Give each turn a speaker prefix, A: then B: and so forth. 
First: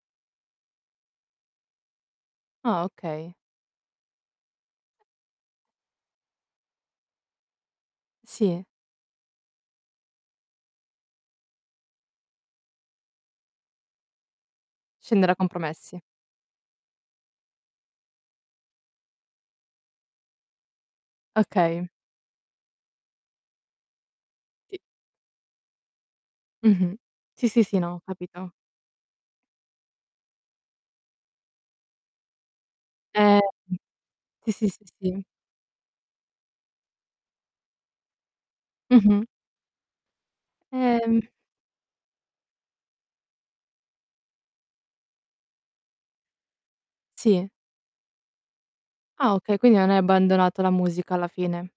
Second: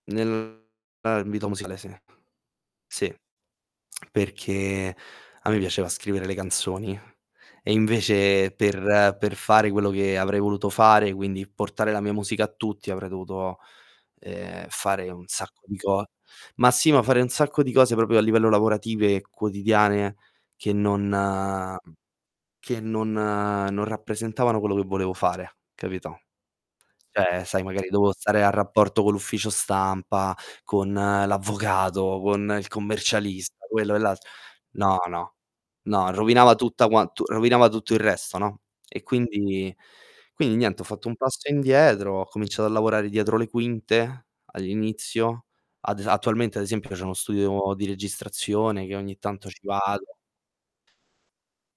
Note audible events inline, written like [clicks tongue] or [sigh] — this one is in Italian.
A: Nel ambito musicale, sì.
B: Ah
A: Sì,
B: okay.
A: [clicks tongue] perché, a me piaceva scrivere le canzoni, e invece
B: Sì.
A: per per fare quello che avrei voluto fare, quindi portare la mia musica a tutti, avrei dovuto, ehm, fare un
B: Scendere a
A: sacco di
B: compromessi.
A: co ma sì, ma fare un sacco di cose proprio a livello lavorative e quotidiane che non mhmm,
B: Okay.
A: che non non rappresentavano quello
B: Sì.
A: che volevo fare, capito,
B: Mh-mh.
A: cioè,
B: Sì,
A: sai,
B: sì, sì,
A: magari
B: no, ho
A: dovevo stare a
B: capito.
A: rapporto con l'ufficio stampa, con l'avvocato, con il
B: Ehm, mh.
A: commercialista, quello e l'alt
B: sì, sì, sì,
A: no,
B: sì.
A: no, no, rovinava tutta quant rovinava tutto il resto, no, e
B: Mh-mh.
A: quindi quindi niente, ho fatto un
B: Ehm
A: passo indietro, ho cominciato a lavorare dietro le quinte all'inizio. Ad es attualmente, ad esempio, c'ho uno
B: Sì.
A: studio di registrazione che ogni
B: Ah,
A: tanto
B: okay,
A: ci
B: quindi non hai
A: vado.
B: abbandonato la musica alla fine?